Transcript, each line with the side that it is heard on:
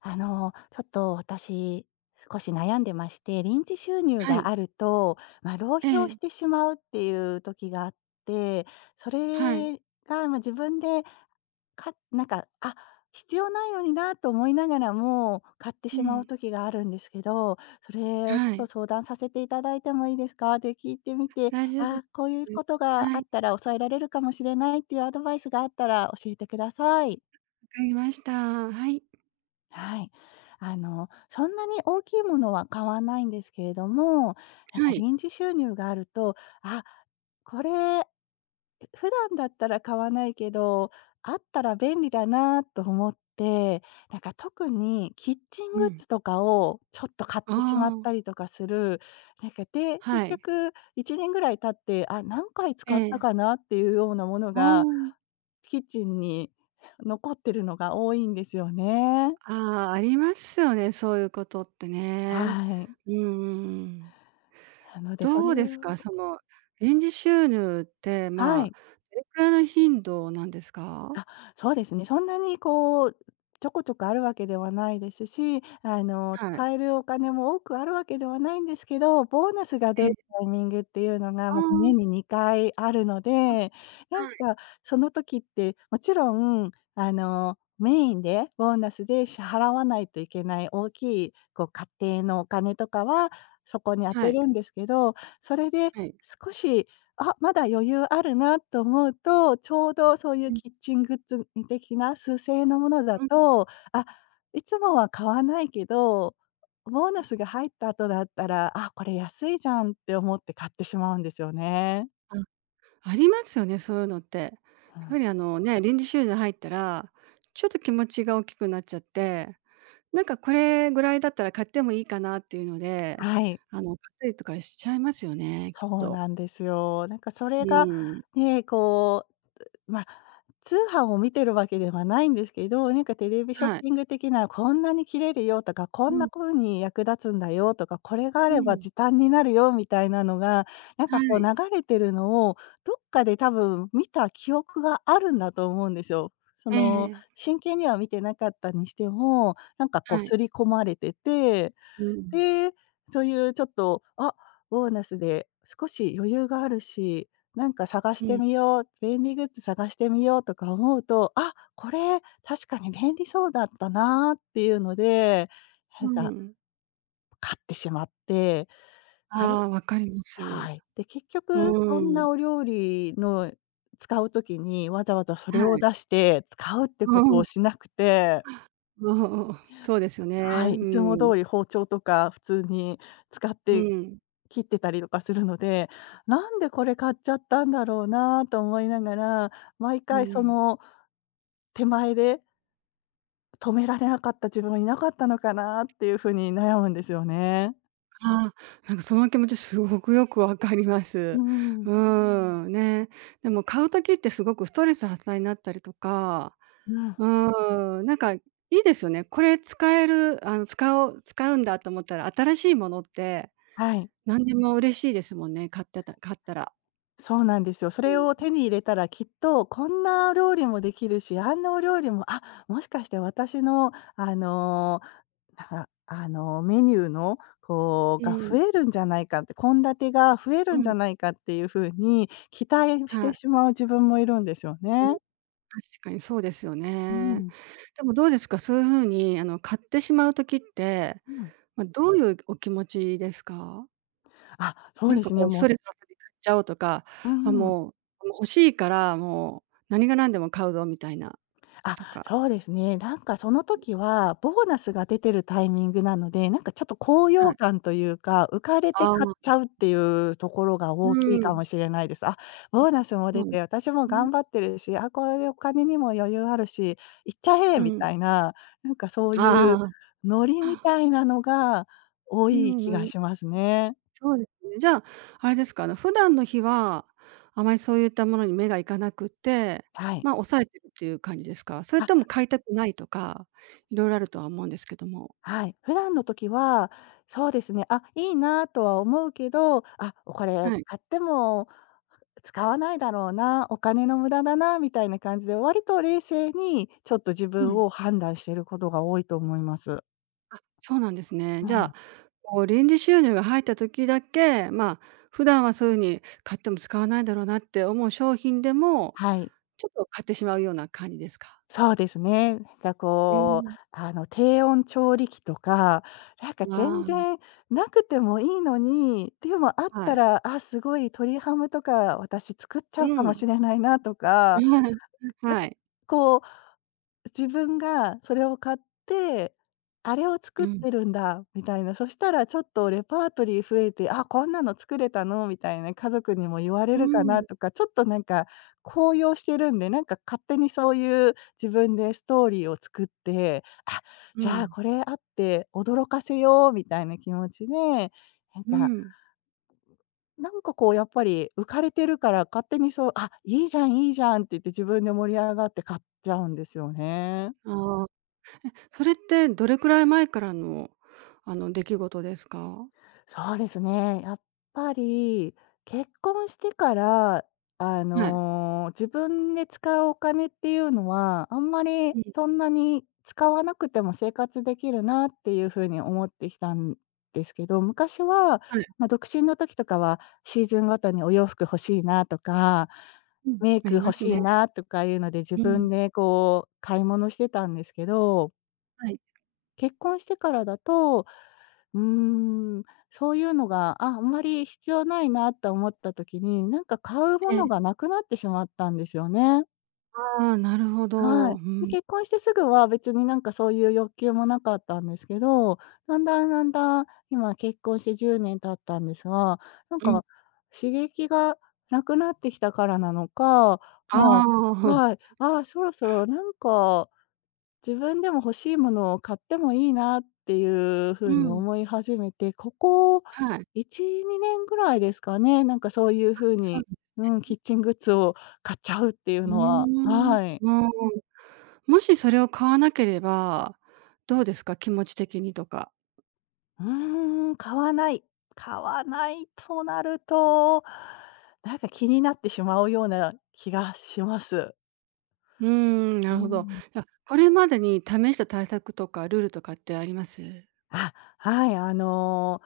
left: ちょっと私、少し悩んでまして、臨時収入
right: は
left: が
right: い。
left: あると、まあ、浪
right: え
left: 費をし
right: え、
left: てしまうっていう時があって、そ
right: はい。
left: れが、まあ、自分で、かなんか、あ、必要ないのになと思いながらも、買って
right: う
left: しまう
right: ん。
left: 時があるんですけど、それをちょ
right: は
left: っと
right: い。
left: 相談させていただいてもいいですか？って聞いてみて、
right: 大丈夫です。
left: あ、こういうことが
right: は
left: あ
right: い、
left: っ
right: わ
left: たら抑えられるかもしれないっていうアドバイスがあったら教えてください。
right: かりました。はい。
left: はい。そんなに大きいものは買わないんですけれども、
right: はい。
left: 臨時収入があると、あ、これ、普段だったら買わないけど、あったら便利だなと思って、特にキッチン
right: う
left: グッ
right: ん。
left: ズとかをちょっと買っ
right: あ
left: てしまった
right: あ、
left: りとかする、なんかで、結
right: はい。
left: 局1年ぐらい経って、あ、何回
right: え
left: 使った
right: え。
left: かなっていうようなもの
right: あ
left: が、
right: あ。
left: キッチンに残ってるのが多いんですよね。
right: ああ、ありますよね、そういうことってね。
left: はい。
right: うんうんうん。
left: なので、そ
right: ど
left: れ
right: うですか？
left: を
right: その、臨時収入って、
left: は
right: まあ、
left: い。
right: どれくらいの頻度なんですか？
left: あ、そうですね。そんなにちょこちょこあるわけではないですし、
right: はい。
left: 使えるお金も多くあるわけではないんですけど、ボーナスが出
right: え
left: る
right: え。
left: タイミングっていうのが、
right: ああ、
left: ま、年に2回あるの
right: あ、
left: で、なん
right: はい。
left: かその時って、もちろん、メインでボーナスで支払わないといけない大きい、家庭のお金とかは、そこに
right: は
left: 充て
right: い。
left: るんですけど、それで
right: はい。はい。
left: 少しあ、まだ余裕あるなと思うと、ちょうどそうい
right: う
left: う
right: ん。
left: キッチングッズみ的な数千円のものだ
right: うん。
left: と、あ、いつもは買わないけど、ボーナスが入った後だったら、あ、これ安いじゃんって思って買ってしまうんですよね。
right: あありますよね、そういうのって。や
left: う
right: っぱ
left: ん。
right: りあのね、臨時収入入ったら、ちょっと気持ちが大きくなっちゃって、これぐらいだったら買ってもいいかなっていうので、
left: はい、
right: 買ったりとかしちゃいますよね、きっ
left: そう
right: と。
left: なんですよ。それ
right: う
left: が、
right: ん。
left: ね、うまあ、通販を見てるわけではないんですけど、テレビショッ
right: はい。
left: ピング的な、こんなに切れるよとか、こ
right: う
left: ん
right: ん、
left: な風に役立つんだよとか、これがあ
right: う
left: れば
right: ん。
left: 時短になるよみたいなのが、
right: は
left: 流
right: い。
left: れてるのを、どっかで多分見た記憶があるんだと思うんですよ。そ
right: え
left: の、
right: え、
left: 真剣には見てなかったにしても、
right: はい。
left: 刷り込まれてて
right: うん。
left: で、そういうちょっと、あ、ボーナスで少し余裕があるし、探し
right: う
left: て
right: ん。
left: みよう、便利グッズ探してみようとか思うと、あ、これ確かに便利そうだったなっていうので、
right: う
left: なんか
right: ん。
left: 買ってしまって、あれ
right: ああ、わかります。
left: はい。で、結
right: う
left: 局そん
right: ん。
left: なお料理の使う時にわざわざそれ
right: は
left: を
right: い。
left: 出して使うってことをし なくて
right: うん。うんそうですよね。
left: はい、
right: う
left: いつも通
right: ん。
left: り包丁とか普通に使っ
right: う
left: て
right: ん。
left: 切ってたりとかするので、なんでこれ買っちゃったんだろうなと思いながら、毎
right: う
left: 回そ
right: ん。
left: の手前で止められなかった自分はいなかったのかなっていう風に悩むんですよね。
right: ああ、その気持ちすごくよくわかりま
left: う
right: す。
left: ん。
right: ううん。ーん、ね。でも買う時ってすごくストレス発散になったりとか、
left: うん、
right: うーん、いいですよね。これ使える、使おうんだと思ったら、新しいものって
left: はい、
right: 何でも嬉しいですもんね、買ったら。
left: そうなんですよ。そ
right: う
left: れを
right: ん。
left: 手に入れたらきっとこんなお料理もできるし、あんなお料理も、あ、もしかして私のだから、メニューの、
right: う
left: が増
right: ん、
left: えるんじゃないかって、献立が増え
right: う
left: るんじ
right: ん、
left: ゃないかっていう風に期待し
right: は
left: てし
right: い。
left: まう自分もいるんですよ
right: うん、
left: ね。
right: 確かにそうですよ
left: う
right: ね。
left: ん、
right: でもどうですか、そういう風に買ってしまう時って、
left: うん。
right: ま、どういうお気持ちですか？
left: あ、そうです
right: こ
left: ね、
right: う、ス
left: も
right: トレ
left: う
right: ス発散で買っちゃおうとか、
left: う
right: あ、
left: ん
right: もう、もう欲しいから、もう何が何でも買うぞみたいな
left: あ、
right: とか、
left: そうですね。その時は、ボーナスが出てるタイミングなので、ちょっと高
right: は
left: 揚
right: い。
left: 感というか、浮かれて
right: あ
left: 買っち
right: あ、
left: ゃうっていうところが
right: う
left: 大きい
right: ー
left: か
right: ん、
left: もしれないです。あ、ボーナスも
right: そ
left: 出
right: うで
left: て、私も
right: すね。
left: 頑張ってるし、あ、これでお金にも余裕あるし、行っちゃえ
right: う
left: み
right: ん。
left: たいな、そうい
right: あ
left: う
right: あ、
left: ノリみたいなのが多
right: う
left: い
right: ん、
left: 気
right: の
left: が
right: い
left: しますね。
right: そうですね。じゃあ、あれですか、普段の日は、あまりそういったものに目がいかなくって、
left: はい。
right: ま、抑えてるっていう感じですか？それ
left: あ、
right: とも買いたくないとか、色々あるとは思うんですけども。
left: はい。普段の時は、そうですね、あ、いいなとは思うけど、あ、おこれ
right: はい。
left: 買っても使わないだろうな、お金の無駄だなみたいな感じで、割と冷静にちょっと自
right: う
left: 分
right: ん。
left: を判断していることが多いと思います。
right: あ、そうなんですね。
left: う
right: じゃ
left: ん。
right: あ、こう臨時収入が入った時だけ、まあ、普段はそういう風に買っても使わないだろうなって思う商品でも、
left: はい、
right: ちょっと買ってしまうような感じですか？
left: そうですね。
right: うん。
left: あの低温調理器とか、全
right: あ
left: 然なくてもいいのに、でもあっ
right: あ、は
left: た
right: い。
left: ら、あ、すごい鶏ハムとか私作っち
right: う
left: ゃうかも
right: ん。
left: しれないなとか、なん
right: は
left: か
right: い。
left: こう自分がそれを買って、あれを
right: う
left: 作っ
right: ん。
left: てるんだみたいな、そしたらちょっとレパートリー増えて、あ、こんなの作れたのみたいな、家族にも言わ
right: う
left: れるかな
right: ん。
left: とか、ちょっと高揚してるんで、勝手にそういう自分でストーリーを作って、あ、
right: う
left: じゃあ
right: ん。
left: これあって驚かせようみたいな気持ちで、なん
right: う
left: か、
right: ん。
left: やっぱり浮かれてるから勝手にそう、あ、いいじゃんいいじゃんって言って自分で盛り上がって買っちゃうんですよね。
right: ああ、それってどれくらい前からの、出来事ですか？
left: そうですね。やっぱり結婚してから、
right: はい。
left: 自分で使うお金っていうのは、あんまり
right: うん。
left: そんなに使わなくても生活できるなっていう風に思ってきたんですけど、昔は、
right: はい。
left: まあ、独身の時とかはシーズンごとにお洋服欲しいなとか、
right: うん。
left: メイ
right: あ
left: ク
right: りま
left: 欲
right: す
left: し
right: ね。
left: いなとかいうので自
right: うん。
left: 分で買い物してたんですけど、
right: はい。
left: 結婚してからだとうーん、そういうのが、あ、あんまり必要ないなと思った時に、買うも
right: え
left: のが
right: え。
left: なくなってしまったんですよね。
right: ああ、なるほ
left: は
right: ど。
left: い。
right: う
left: で、
right: ん。
left: 結婚してすぐは別にそういう欲求もなかったんですけど、だんだんだんだん今結婚して10年経ったんですが、なん
right: うん。
left: か刺激がなくなってきたからなのか、
right: あ
left: まあ、
right: あ、
left: はい、ああ、そろそろ自分でも欲しいものを買ってもいいなっていう
right: う
left: 風に
right: ん、
left: 思い始めて、ここ
right: はい。
left: 1、2年ぐらいですかね、そういう風
right: そう、
left: に、うん、キッチングッズを買っちゃうっていう
right: うー
left: のは
right: ん、う
left: はい。
right: ーん。もしそれを買わなければ、どうですか？気持ち的にとか。
left: うーん、買わない。買わないとなると、気になってしまうような気がします。
right: うーん、な
left: う
right: るほど。
left: ん。
right: じゃ、これまでに試した対策とかルールとかってあります？
left: あ、はい、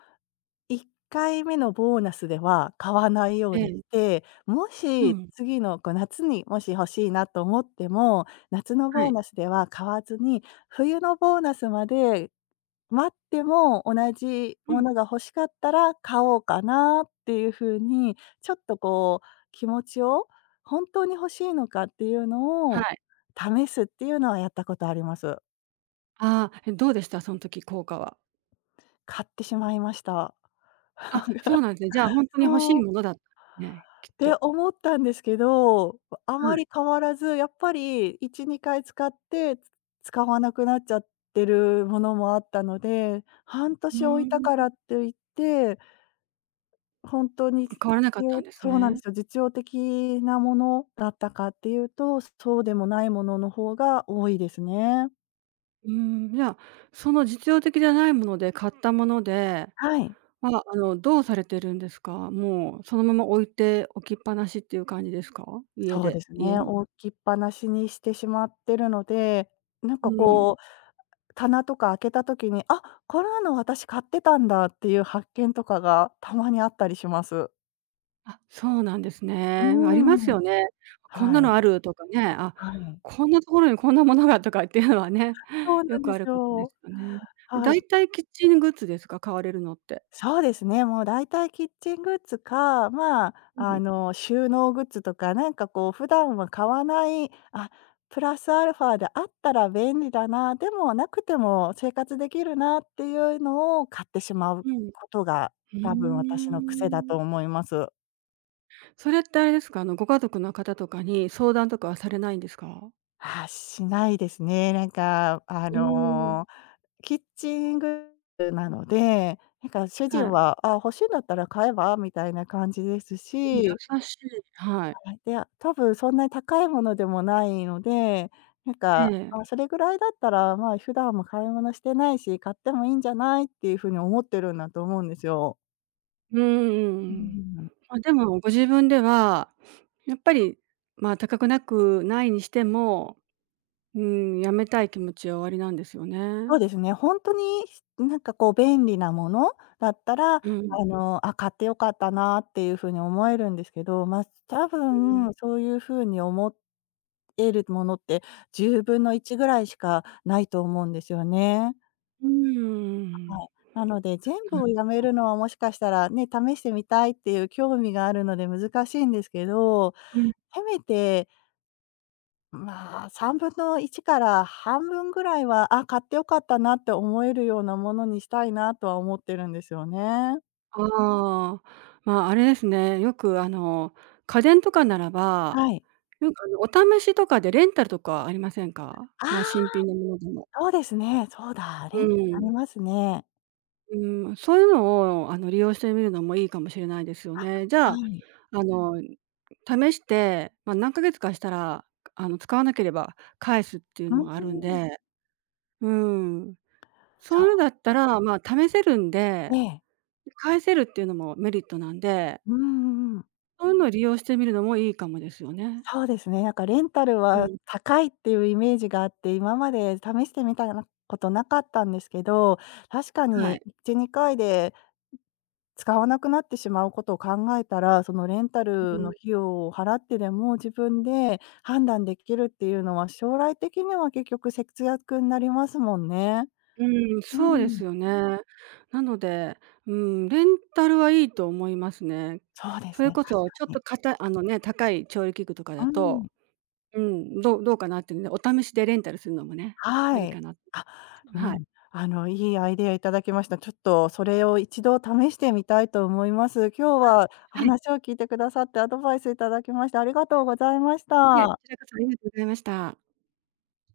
left: 1回目のボーナスでは買わないよう
right: え
left: にし
right: え、
left: て、も
right: う
left: し
right: ん、
left: 次の夏にもし欲しいなと思っても、夏の
right: は
left: ボー
right: い、
left: ナスまでは買わずに、冬のボーナスまで待っても同じ
right: う
left: も
right: ん、
left: のが欲しかったら買おうかなっていう風に、ちょっと気持ちを、本当に欲しいのかっていうの
right: は
left: を
right: い。
left: 試すっていうのはやったことあります。
right: ああ、え、どうでした？そん時効果は。
left: 買ってしまいました。
right: あ、そうなんですね。じゃあほんとに欲しい
left: そう。
right: ものだったんね、きっ
left: て
right: と。
left: 思ったんですけど、あ
right: は
left: ま
right: い。
left: り変わらず、やっぱり1、2回使って、使わなくなっちゃってるものもあったので、半
right: うー
left: 年置いた
right: ん、
left: からって言って、本当に実
right: 変わらなかったん
left: 用
right: です
left: そうなんで
right: ね。
left: すよ、実用的なものだったかっていうと、そうでもないものの方が多いですね。
right: うーん、じゃあ、その実用的じゃないもので買ったもので
left: はい。
right: は、どうされてるんですか？もうそのまま置いておきっぱなしっていう感じですか？
left: そうです
right: 家
left: ね、
right: に。
left: 置きっぱなしにしてしまってるので、なん
right: う
left: か
right: ん。
left: こう棚とか開けた時に、あ、こんなの私買ってたんだっていう発見とかがたまにあったりします。
right: あ、そうなんです
left: う
right: ね。あります
left: ーん。
right: よね。こん
left: は
right: な
left: い、
right: のあるとかね、あ、
left: はい。
right: こんなところにこんなものがとかっていうのはね、
left: そう な
right: よ
left: ん
right: く
left: で
right: あ
left: す
right: ることで
left: よ。
right: すよね。
left: は
right: だ
left: い。
right: いたいキッチングッズですか？買われるのって。
left: そうですね、もう大体キッチングッズか、まあ、
right: うん。
left: 収納グッズとか、普段は買わない、あ、プラスアルファであったら便利だな、でもなくても生活できるなっていうのを買ってしまう
right: うん。う
left: ことが、多分私の癖だ
right: ー
left: と
right: ん。
left: 思います。
right: それってあれですか？ご家族の方とかに相談とかはされないんですか？
left: あ、しないですね。
right: うーん。
left: キッチングッズなので、主
right: は
left: 人
right: い。
left: は、「あ、欲しいんだったら買えば？」みたいな感じですし、
right: 優しい。はい。
left: はい、で、多分そんなに高いものでもないので、
right: ええ。
left: あ、それぐらいだったら、まあ、普段も買い物してないし、買ってもいいんじゃないっていうふうに思ってるんだと思うんですよ。
right: うんうんう
left: う
right: ん。
left: ん。
right: ま、でもご自分では、やっぱり、ま、高くなくないにしても、うーん、やめたい気持ちはおありなんですよ
left: そ
right: ね。
left: うですね、本当に、便利なものだったら、
right: うん、
left: あ、買ってよかったなっていう風に思えるんですけど、まあ、多
right: うん。
left: 分そういう風に思えるものって10分の1ぐらいしかないと思うんですよね。
right: うー
left: はい。
right: ん。
left: なので全部をやめるのはもしかしたらね、試してみたいっていう興味があるので難しいんですけど、
right: うん。
left: せめてまあ、1/3から半分ぐらいは、あ、買って良かったなって思えるようなものにしたいなとは思ってるんですよね。
right: ああ、ま、あれですね、よく家電とかならば、
left: はい。
right: よくお試しとかでレンタルとかありませんか？
left: あ
right: ま、新
left: あ。
right: 品のものでも。
left: そうですね、そうだ、レ
right: う
left: ンタルあり
right: ん。
left: ますね。
right: うん、そういうのを、利用してみるのもいいかもしれないですよね。じ
left: は
right: ゃあ、
left: い。
right: あの、試して、まあ、何ヶ月かしたら、使わなければ返すっていう
left: うー
right: のがあるん
left: ん、
right: で、うん、そうい
left: そ
right: うのだったら、まあ、試せるん
left: う、
right: で、
left: ええ。
right: 返せるっていうのもメリットなんで、
left: うんうんうん。
right: そういうのを利用してみるのもいいかもですよね。
left: そうですね、レンタル
right: う
left: は
right: ん、
left: 高いっていうイメージがあって、今まで試してみたなことなかったんですけど、確か
right: は
left: に
right: い。
left: 1、2回で使わなくなってしまうことを考えたら、そのレンタ
right: う
left: ル
right: ん。
left: の費用を払ってでも自分で判断できるっていうのは、将来的には結局節約になりますもんね。
right: うん、
left: う
right: そうで
left: ん、
right: すよね。なので、うん、レンタルはいいと思いますね。
left: そうで
right: そ
left: す
right: れ
left: ね、
right: こ
left: 確
right: そ
left: か
right: ちょっ
left: に。
right: とかたあのね、高い調理器具とかだ
left: うん、
right: と、うん、どうかなっていうので、お試しでレンタルするのもね、あ
left: は
right: り
left: い。
right: かな
left: あ、う
right: はい。
left: ん、いいアイデアいただきました。ちょっとそれを一度試してみたいと思います。今日は
right: はい。
left: 話を聞いてくださってアドバイスいただきましてありがとうございまし
right: いえ、こ
left: た。
right: ちらこそありがとうございました。